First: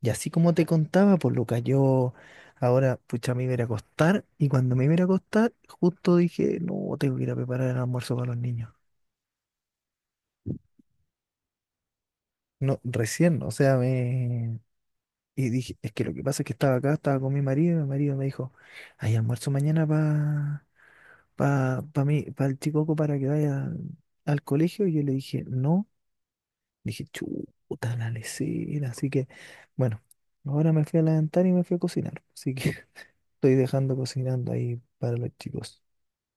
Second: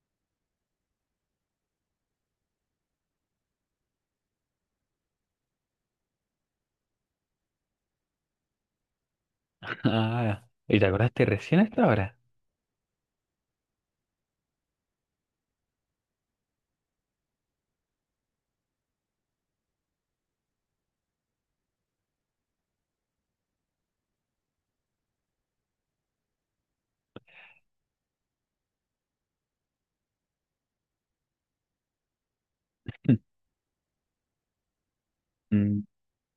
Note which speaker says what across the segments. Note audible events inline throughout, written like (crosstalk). Speaker 1: Y así como te contaba, pues Lucas, yo ahora, pucha, me iba a ir a acostar y cuando me iba a ir a acostar, justo dije, no, tengo que ir a preparar el almuerzo para los niños.
Speaker 2: Ah, ¿y te acordaste recién hasta ahora?
Speaker 1: No, recién, o sea, Y dije, es que lo que pasa es que estaba acá, estaba con mi marido y mi marido me dijo, hay almuerzo mañana para pa mí, para el chicoco para que vaya al colegio. Y yo le dije, no, dije, chuta la lesera. Así que, bueno, ahora me fui a levantar y me fui a cocinar. Así que
Speaker 2: (laughs)
Speaker 1: estoy dejando cocinando ahí para los
Speaker 2: Mm.
Speaker 1: chicos.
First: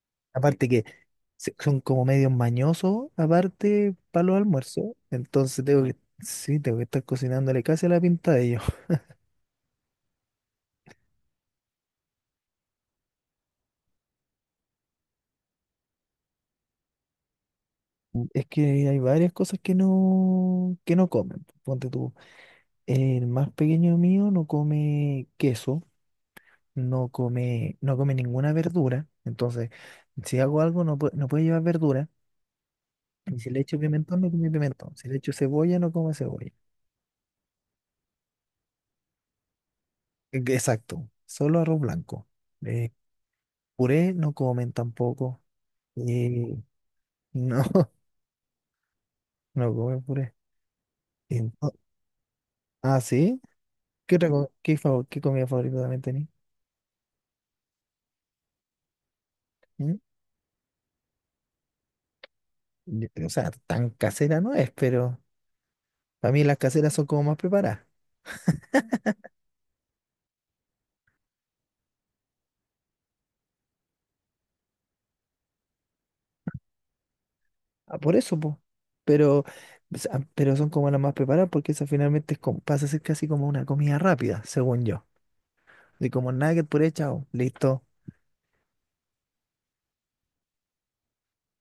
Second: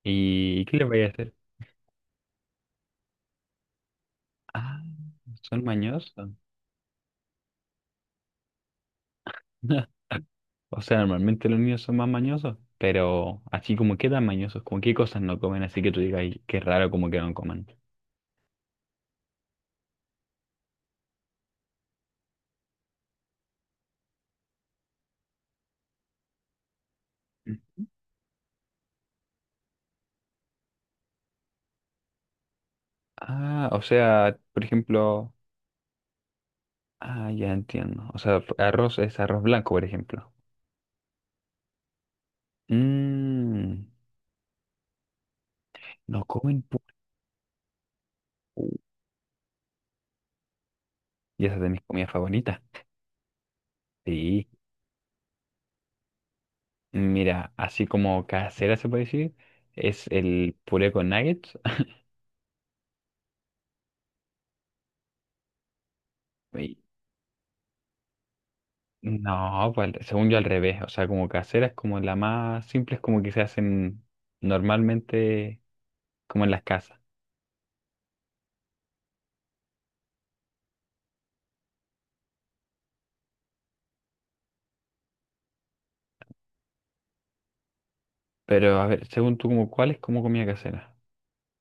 Speaker 2: ¿Y
Speaker 1: Aparte
Speaker 2: qué
Speaker 1: que
Speaker 2: les voy a hacer?
Speaker 1: son como medios mañosos, aparte para los
Speaker 2: Ah,
Speaker 1: almuerzos.
Speaker 2: son
Speaker 1: Entonces tengo que,
Speaker 2: mañosos.
Speaker 1: sí, tengo que estar cocinándole casi a la pinta de ellos. (laughs)
Speaker 2: (laughs) O sea, normalmente los niños son más mañosos, pero así como quedan mañosos, como qué cosas no comen, así que tú digas, "Ay, qué raro como que no coman."
Speaker 1: Es que hay varias cosas que no comen. Ponte tú. El más pequeño mío no come queso, no come, no come ninguna verdura. Entonces, si hago algo, no, no puede llevar verdura. Y si le
Speaker 2: Ah,
Speaker 1: echo
Speaker 2: o
Speaker 1: pimentón, no
Speaker 2: sea,
Speaker 1: come
Speaker 2: por
Speaker 1: pimentón. Si le echo
Speaker 2: ejemplo,
Speaker 1: cebolla, no come cebolla.
Speaker 2: ah, ya entiendo. O sea, arroz es arroz blanco, por ejemplo.
Speaker 1: Exacto, solo arroz blanco. Eh,
Speaker 2: Mmm,
Speaker 1: puré no comen tampoco.
Speaker 2: no
Speaker 1: Eh,
Speaker 2: comen pu-
Speaker 1: no, (laughs) no comen puré.
Speaker 2: y esa es de
Speaker 1: Ento-
Speaker 2: mis comidas favoritas.
Speaker 1: ah, ¿sí? ¿Qué,
Speaker 2: Sí.
Speaker 1: qué, qué comida favorita también tenés?
Speaker 2: Mira, así como casera se puede decir,
Speaker 1: ¿Mm?
Speaker 2: es el puré con nuggets. (laughs)
Speaker 1: O sea, tan casera no es, pero para mí las
Speaker 2: Y-
Speaker 1: caseras son como más preparadas.
Speaker 2: No, pues según yo al revés, o sea, como casera es como la más simple, es como que se hacen normalmente como en las casas.
Speaker 1: Ah, por eso, pues. Pero, o sea, pero son como las más preparadas porque esa finalmente es pasa a ser casi como una comida rápida, según yo. De como nugget, puré, chao, listo.
Speaker 2: Pero a ver, según tú, ¿como cuál es como comida casera?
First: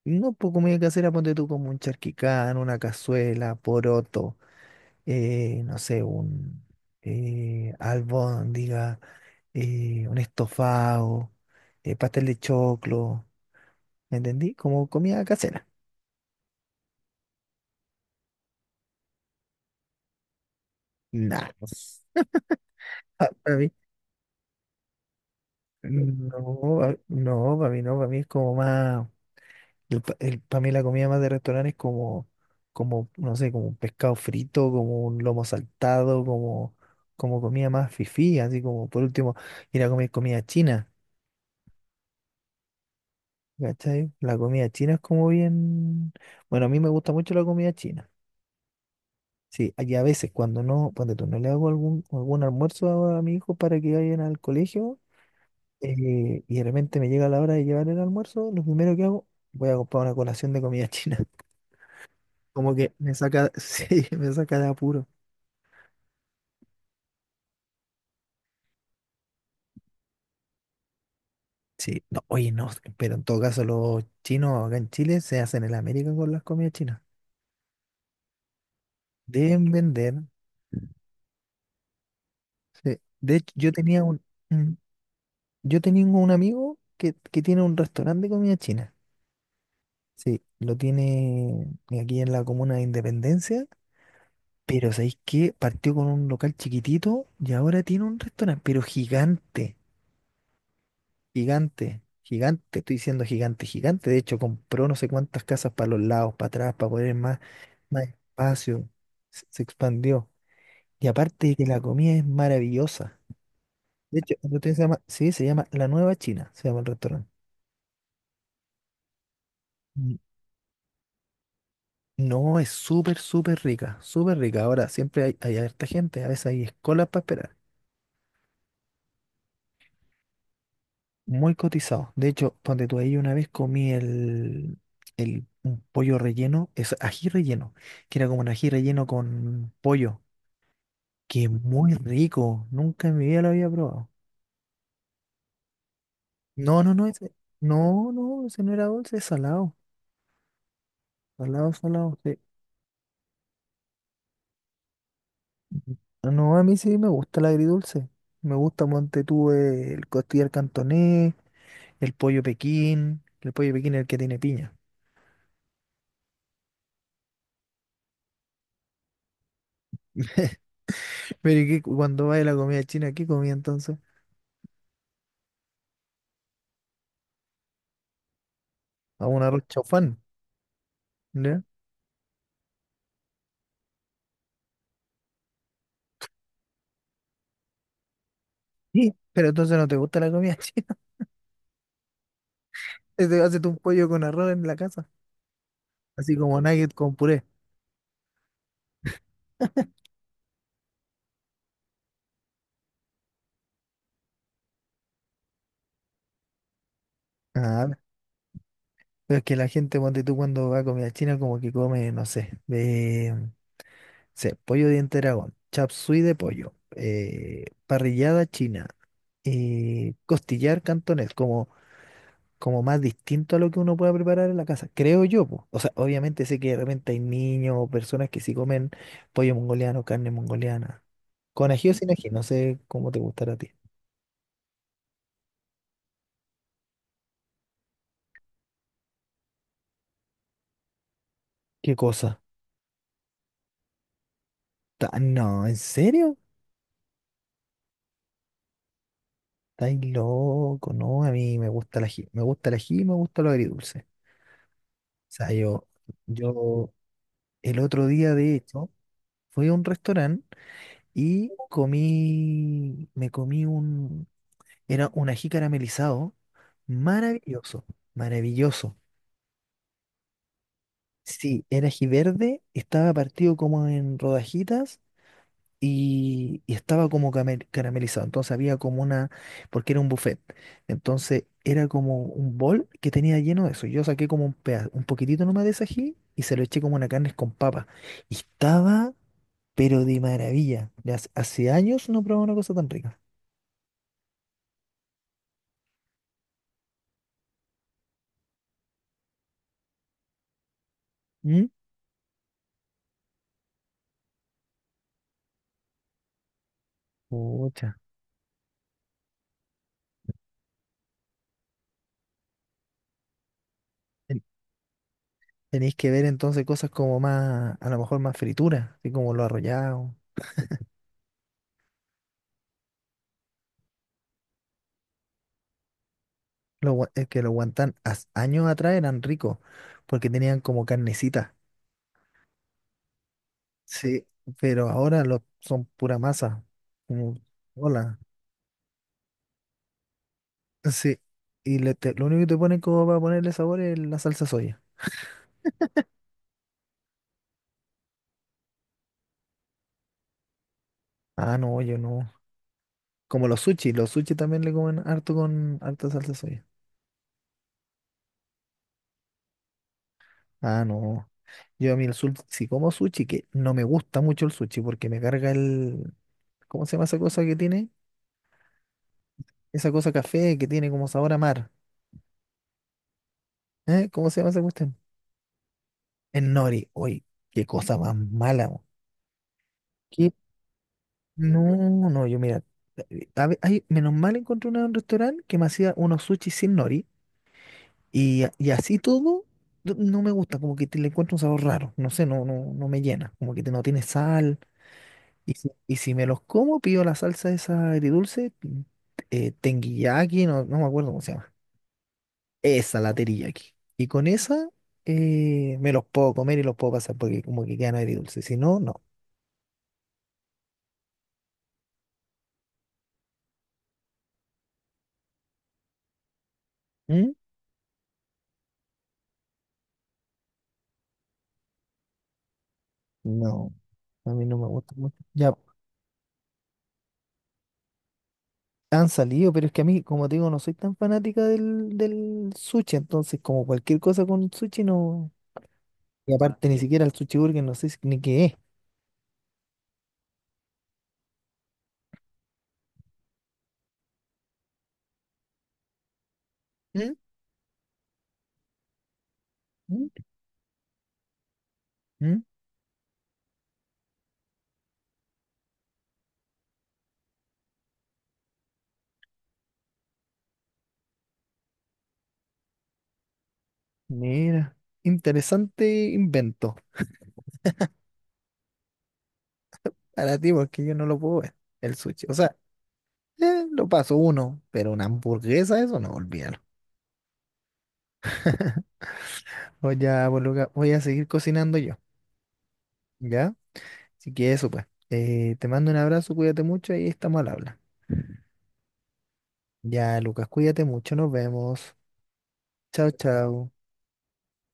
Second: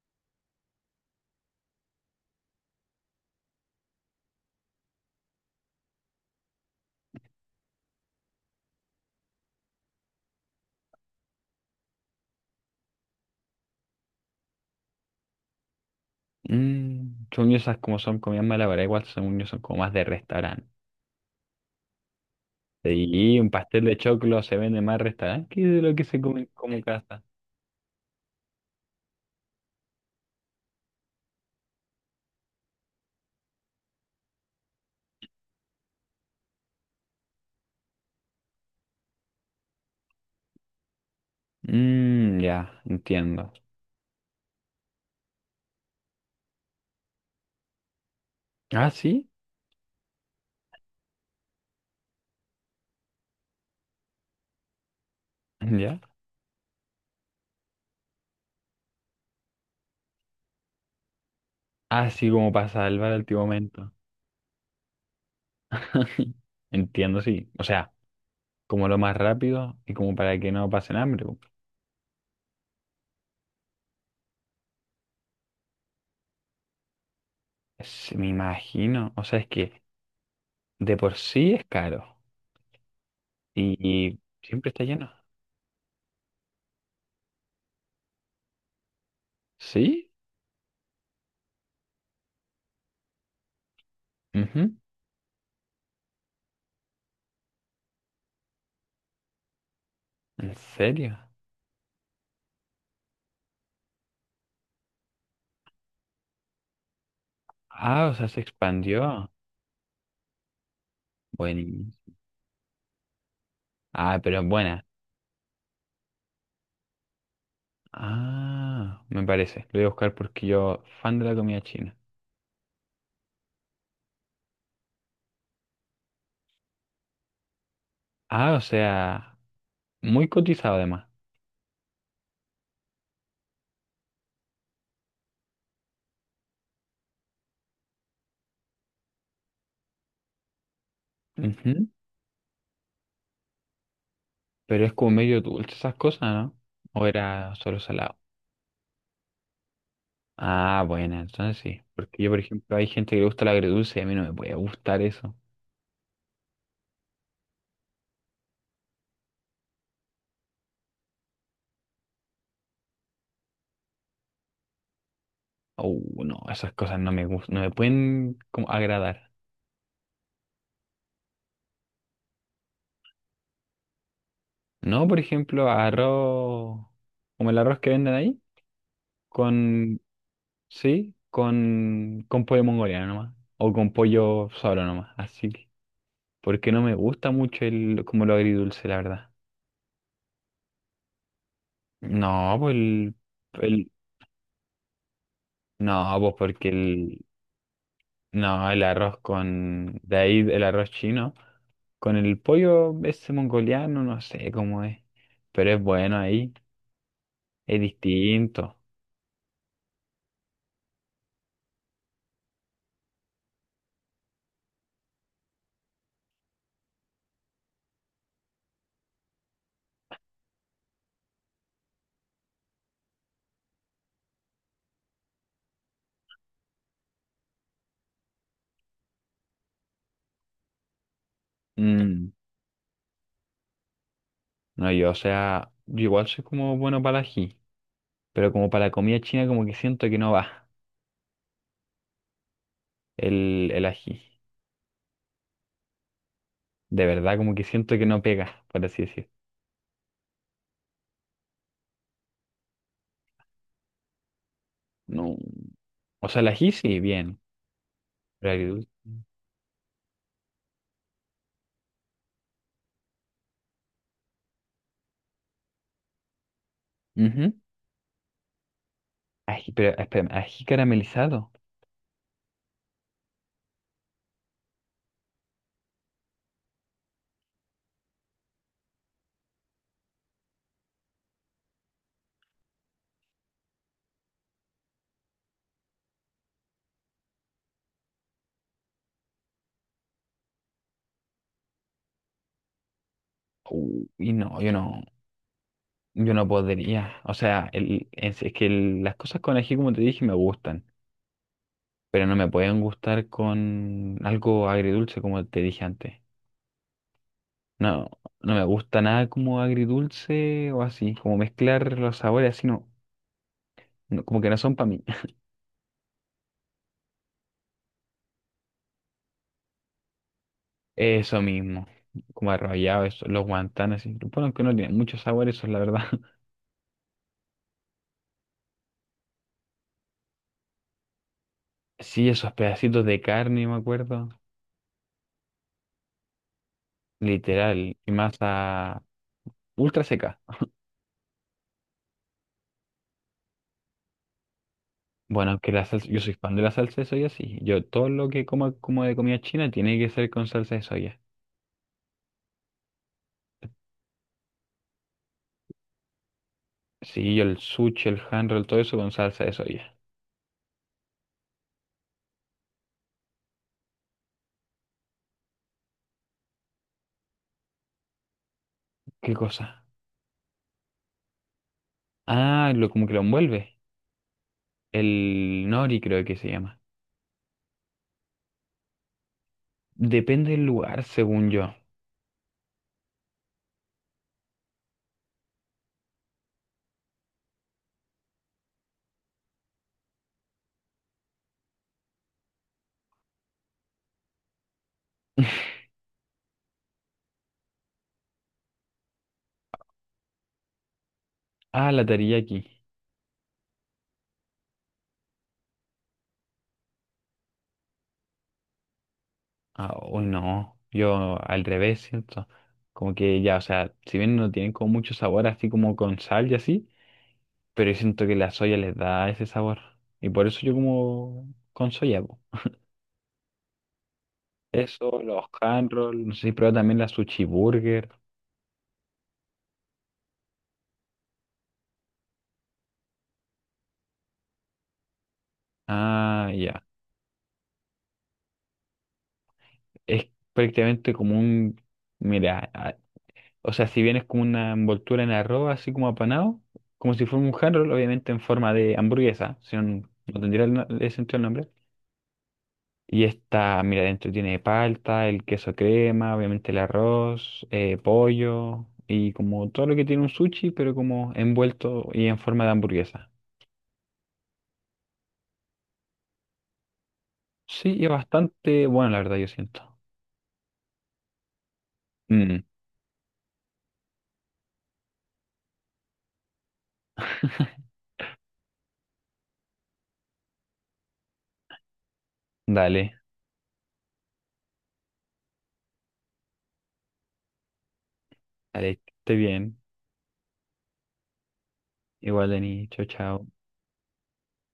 Speaker 1: No, pues comida casera, ponte tú como un charquicán, una cazuela, poroto, no sé, un albóndiga, un estofado, pastel de choclo, ¿me entendí? Como comida casera.
Speaker 2: Mm, según yo esas como son comidas malabaras, igual según yo son como más de restaurante.
Speaker 1: Nah,
Speaker 2: Y
Speaker 1: (laughs)
Speaker 2: un
Speaker 1: para mí,
Speaker 2: pastel de choclo se vende más en restaurante que de lo que se come como
Speaker 1: no,
Speaker 2: en casa.
Speaker 1: no, para mí no, para mí es como más, el, para mí la comida más de restaurante es como, como, no sé, como un pescado frito, como un lomo saltado, como, como comida más fifí, así como, por último, ir a comer comida china.
Speaker 2: Mm, ya, entiendo.
Speaker 1: ¿Cachai? La comida china es como bien. Bueno, a mí me gusta mucho la comida china.
Speaker 2: Ah, sí,
Speaker 1: Sí, y a veces cuando no, cuando tú no le hago algún, algún almuerzo a mi hijo para que vayan al colegio,
Speaker 2: ya.
Speaker 1: y de repente me llega la hora de llevar el almuerzo, lo primero que hago, voy a comprar una colación de comida china. (laughs)
Speaker 2: Así como para
Speaker 1: Como que
Speaker 2: salvar
Speaker 1: me
Speaker 2: al tío
Speaker 1: saca, (laughs)
Speaker 2: momento.
Speaker 1: sí, me saca de apuro.
Speaker 2: (laughs) Entiendo, sí. O sea, como lo más rápido y como para que no pasen hambre, po.
Speaker 1: Sí, no, oye, no, pero en todo caso los chinos acá en Chile se hacen en América con las comidas chinas.
Speaker 2: Es- me imagino. O sea, es
Speaker 1: Deben
Speaker 2: que
Speaker 1: vender.
Speaker 2: de por sí es caro
Speaker 1: Sí. De hecho, yo
Speaker 2: y,
Speaker 1: tenía un,
Speaker 2: y siempre está lleno.
Speaker 1: Yo tengo un amigo que tiene un restaurante de comida china.
Speaker 2: ¿Sí?
Speaker 1: Sí, lo tiene aquí en la comuna de Independencia.
Speaker 2: Ujú.
Speaker 1: Pero ¿sabéis qué? Partió con un local chiquitito y ahora tiene un restaurante, pero gigante,
Speaker 2: ¿En serio?
Speaker 1: gigante, gigante. Estoy diciendo gigante, gigante. De hecho, compró no sé cuántas casas para los lados, para atrás, para poner más, más
Speaker 2: Ah, o sea, se
Speaker 1: espacio.
Speaker 2: expandió.
Speaker 1: Se expandió. Y aparte de que la
Speaker 2: Bueno.
Speaker 1: comida es maravillosa.
Speaker 2: Ah,
Speaker 1: De hecho,
Speaker 2: pero es
Speaker 1: el restaurante se
Speaker 2: buena.
Speaker 1: llama, sí, se llama La Nueva China, se llama el restaurante.
Speaker 2: Ah, me parece. Lo voy a buscar porque yo, fan de la comida china.
Speaker 1: No, es súper, súper rica, súper rica. Ahora, siempre hay, hay harta gente, a veces hay escolas para esperar.
Speaker 2: Ah, o sea, muy cotizado además.
Speaker 1: Muy cotizado. De hecho, donde tú ahí una vez comí el un pollo relleno, es ají relleno, que era como un ají relleno con pollo, que es muy rico. Nunca en mi vida lo había probado.
Speaker 2: Pero es como medio dulce esas cosas, ¿no?
Speaker 1: No, no, no,
Speaker 2: ¿O
Speaker 1: ese,
Speaker 2: era solo
Speaker 1: no,
Speaker 2: salado?
Speaker 1: no, ese no era dulce, es salado.
Speaker 2: Ah, bueno, entonces
Speaker 1: Salado,
Speaker 2: sí.
Speaker 1: salado,
Speaker 2: Porque yo,
Speaker 1: sí.
Speaker 2: por ejemplo, hay gente que le gusta el agridulce y a mí no me puede gustar eso.
Speaker 1: No, a mí sí me gusta el agridulce. Me gusta, monte tú, el costillar cantonés. El pollo Pekín es el que tiene piña.
Speaker 2: No, esas cosas no me gustan, no me pueden como agradar.
Speaker 1: (laughs) Pero ¿y cuando va a la comida china, ¿qué comía entonces?
Speaker 2: No, por ejemplo, arroz, como el arroz que venden ahí,
Speaker 1: A un arroz
Speaker 2: con,
Speaker 1: chaufán,
Speaker 2: sí,
Speaker 1: ya.
Speaker 2: con pollo mongoliano nomás, o con pollo solo nomás, así que, porque no me gusta mucho el, como lo agridulce, la
Speaker 1: Sí.
Speaker 2: verdad.
Speaker 1: Pero entonces no te gusta la comida (laughs) china.
Speaker 2: No, pues el,
Speaker 1: Te haces tú un
Speaker 2: el-
Speaker 1: pollo con arroz en la casa,
Speaker 2: no, pues
Speaker 1: así como
Speaker 2: porque
Speaker 1: nugget con
Speaker 2: el,
Speaker 1: puré.
Speaker 2: no, el arroz con... De ahí el arroz chino. Con el pollo ese mongoliano, no sé cómo es. Pero es bueno ahí. Es
Speaker 1: Ah,
Speaker 2: distinto.
Speaker 1: pero es que la gente, ponte tú, cuando va a comida china, como que come, no sé, de, sé, pollo diente de dragón, chop suey de pollo, parrillada china, costillar cantonés, como como más distinto a lo que uno pueda preparar en la casa, creo yo, po. O sea, obviamente sé que de repente hay niños o personas que sí comen pollo mongoliano, carne mongoliana. Con ají o sin ají,
Speaker 2: Mm,
Speaker 1: no sé cómo te gustará a ti.
Speaker 2: no, yo, o sea, yo igual soy como bueno para el ají. Pero como para la comida china como que siento que no va
Speaker 1: ¿Qué cosa?
Speaker 2: el ají.
Speaker 1: No, ¿en serio?
Speaker 2: De verdad, como que siento que no pega, por así decir.
Speaker 1: Estáis loco, no, a mí me gusta el ají, me gusta el ají y me gusta lo agridulce. O
Speaker 2: No.
Speaker 1: sea, yo,
Speaker 2: O sea, el ají
Speaker 1: yo
Speaker 2: sí, bien.
Speaker 1: el otro día,
Speaker 2: Pero
Speaker 1: de hecho,
Speaker 2: agridulce.
Speaker 1: fui a un restaurante y comí, me comí un era un ají caramelizado,
Speaker 2: Ujú.
Speaker 1: maravilloso, maravilloso.
Speaker 2: Ají, pero espérame, ají caramelizado.
Speaker 1: Sí, era ají verde, estaba partido como en rodajitas y estaba como caramelizado. Entonces había como una, porque era un buffet. Entonces era como un bol que tenía lleno de eso. Yo saqué como un un poquitito nomás de ese ají y se lo eché como una carne con papa. Y estaba, pero de maravilla. Hace años no probaba una cosa tan rica.
Speaker 2: Uy, no, yo no. Yo no podría, o sea, es que las cosas con ají, como te dije, me gustan,
Speaker 1: ¿Mm?
Speaker 2: pero no me pueden gustar con algo agridulce, como te dije antes.
Speaker 1: Pucha.
Speaker 2: No, no me gusta nada como agridulce o así, como mezclar los sabores así, no, no, como que no son para mí.
Speaker 1: Tenéis que ver entonces cosas como más, a lo mejor más frituras, así como los arrollados.
Speaker 2: (laughs) Eso mismo, como arrollado, eso, los guantanes, así. Bueno, que no tienen muchos sabores, eso es la verdad. (laughs)
Speaker 1: Los, es que los guantán años atrás eran ricos, porque tenían como carnecita.
Speaker 2: Sí, esos pedacitos de carne, me
Speaker 1: Sí,
Speaker 2: acuerdo,
Speaker 1: pero ahora los, son pura masa. Como,
Speaker 2: literal, y
Speaker 1: hola.
Speaker 2: masa ultra seca.
Speaker 1: Sí. Y lo único que te ponen como para ponerle sabor es la salsa soya.
Speaker 2: Bueno, que la salsa, yo soy fan de la salsa de soya, sí. Yo todo lo que como como de comida china tiene que ser con salsa de soya.
Speaker 1: Ah, no, yo no. Como los sushi también le comen harto con harta salsa soya.
Speaker 2: Sí, yo el sushi, el hand roll, todo eso con salsa de soya.
Speaker 1: Ah, no. Yo a mí el sushi, si como sushi, que no me gusta mucho el sushi porque me carga el, ¿cómo se llama esa cosa que tiene?
Speaker 2: ¿Qué cosa?
Speaker 1: Esa cosa café que tiene como sabor a mar.
Speaker 2: Ah, lo como que lo envuelve.
Speaker 1: ¿Eh? ¿Cómo se llama esa cuestión?
Speaker 2: El nori creo que se
Speaker 1: El
Speaker 2: llama.
Speaker 1: nori. Oye, qué cosa más mala. Mo. ¿Qué?
Speaker 2: Depende del lugar, según yo.
Speaker 1: No, no, yo mira. Ay, menos mal encontré una en un restaurante que me hacía unos sushi sin nori. Y, y así todo, no me gusta. Como que le encuentro un sabor raro. No sé, no, no, no me llena. Como que no tiene sal. Y si me los como, pido la salsa esa agridulce. No, no me acuerdo cómo se llama.
Speaker 2: Ah, la teriyaki.
Speaker 1: Esa la teriyaki. Y con esa me los puedo comer y los puedo pasar porque como que quedan agridulces. Si no, no.
Speaker 2: Ah, uy, no. Yo al revés siento. Como que ya, o sea, si bien no tienen como mucho sabor así como con sal y así,
Speaker 1: ¿Mm?
Speaker 2: pero yo siento que la soya les da ese sabor. Y por eso yo como con soya, po.
Speaker 1: No, a mí no me gusta mucho.
Speaker 2: Eso, los
Speaker 1: Ya
Speaker 2: handrolls, no sé si prueba también la sushi burger.
Speaker 1: han salido, pero es que a mí, como te digo, no soy tan fanática del sushi. Entonces, como cualquier cosa con sushi, no. Y
Speaker 2: Ah,
Speaker 1: aparte, ni
Speaker 2: ya.
Speaker 1: siquiera el sushi burger, no sé ni qué es.
Speaker 2: Es prácticamente como un, mira, ah, o sea, si bien es como una envoltura en arroz, así como apanado, como
Speaker 1: ¿Mm?
Speaker 2: si fuera un handroll, obviamente en forma de hamburguesa, si no,
Speaker 1: ¿Mm?
Speaker 2: no tendría el, no- el sentido el nombre.
Speaker 1: ¿Mm?
Speaker 2: Y esta, mira, dentro tiene palta, el queso crema, obviamente el arroz, pollo y como todo lo que tiene un sushi, pero como envuelto y en forma de hamburguesa.
Speaker 1: Mira, interesante invento
Speaker 2: Sí, y bastante bueno, la verdad, yo siento.
Speaker 1: para ti, porque yo no lo puedo ver, el sushi. O sea,
Speaker 2: Mm.
Speaker 1: lo paso uno, pero una hamburguesa, eso no, olvídalo.
Speaker 2: (laughs)
Speaker 1: Pues ya, pues Luca, voy a seguir cocinando yo,
Speaker 2: Dale,
Speaker 1: ¿ya? Así que eso, pues. Te mando un abrazo, cuídate mucho y estamos al habla.
Speaker 2: dale, que esté bien.
Speaker 1: Ya, Lucas, cuídate mucho, nos vemos.
Speaker 2: Igual, Dani, chao,
Speaker 1: Chao,
Speaker 2: chao.
Speaker 1: chao.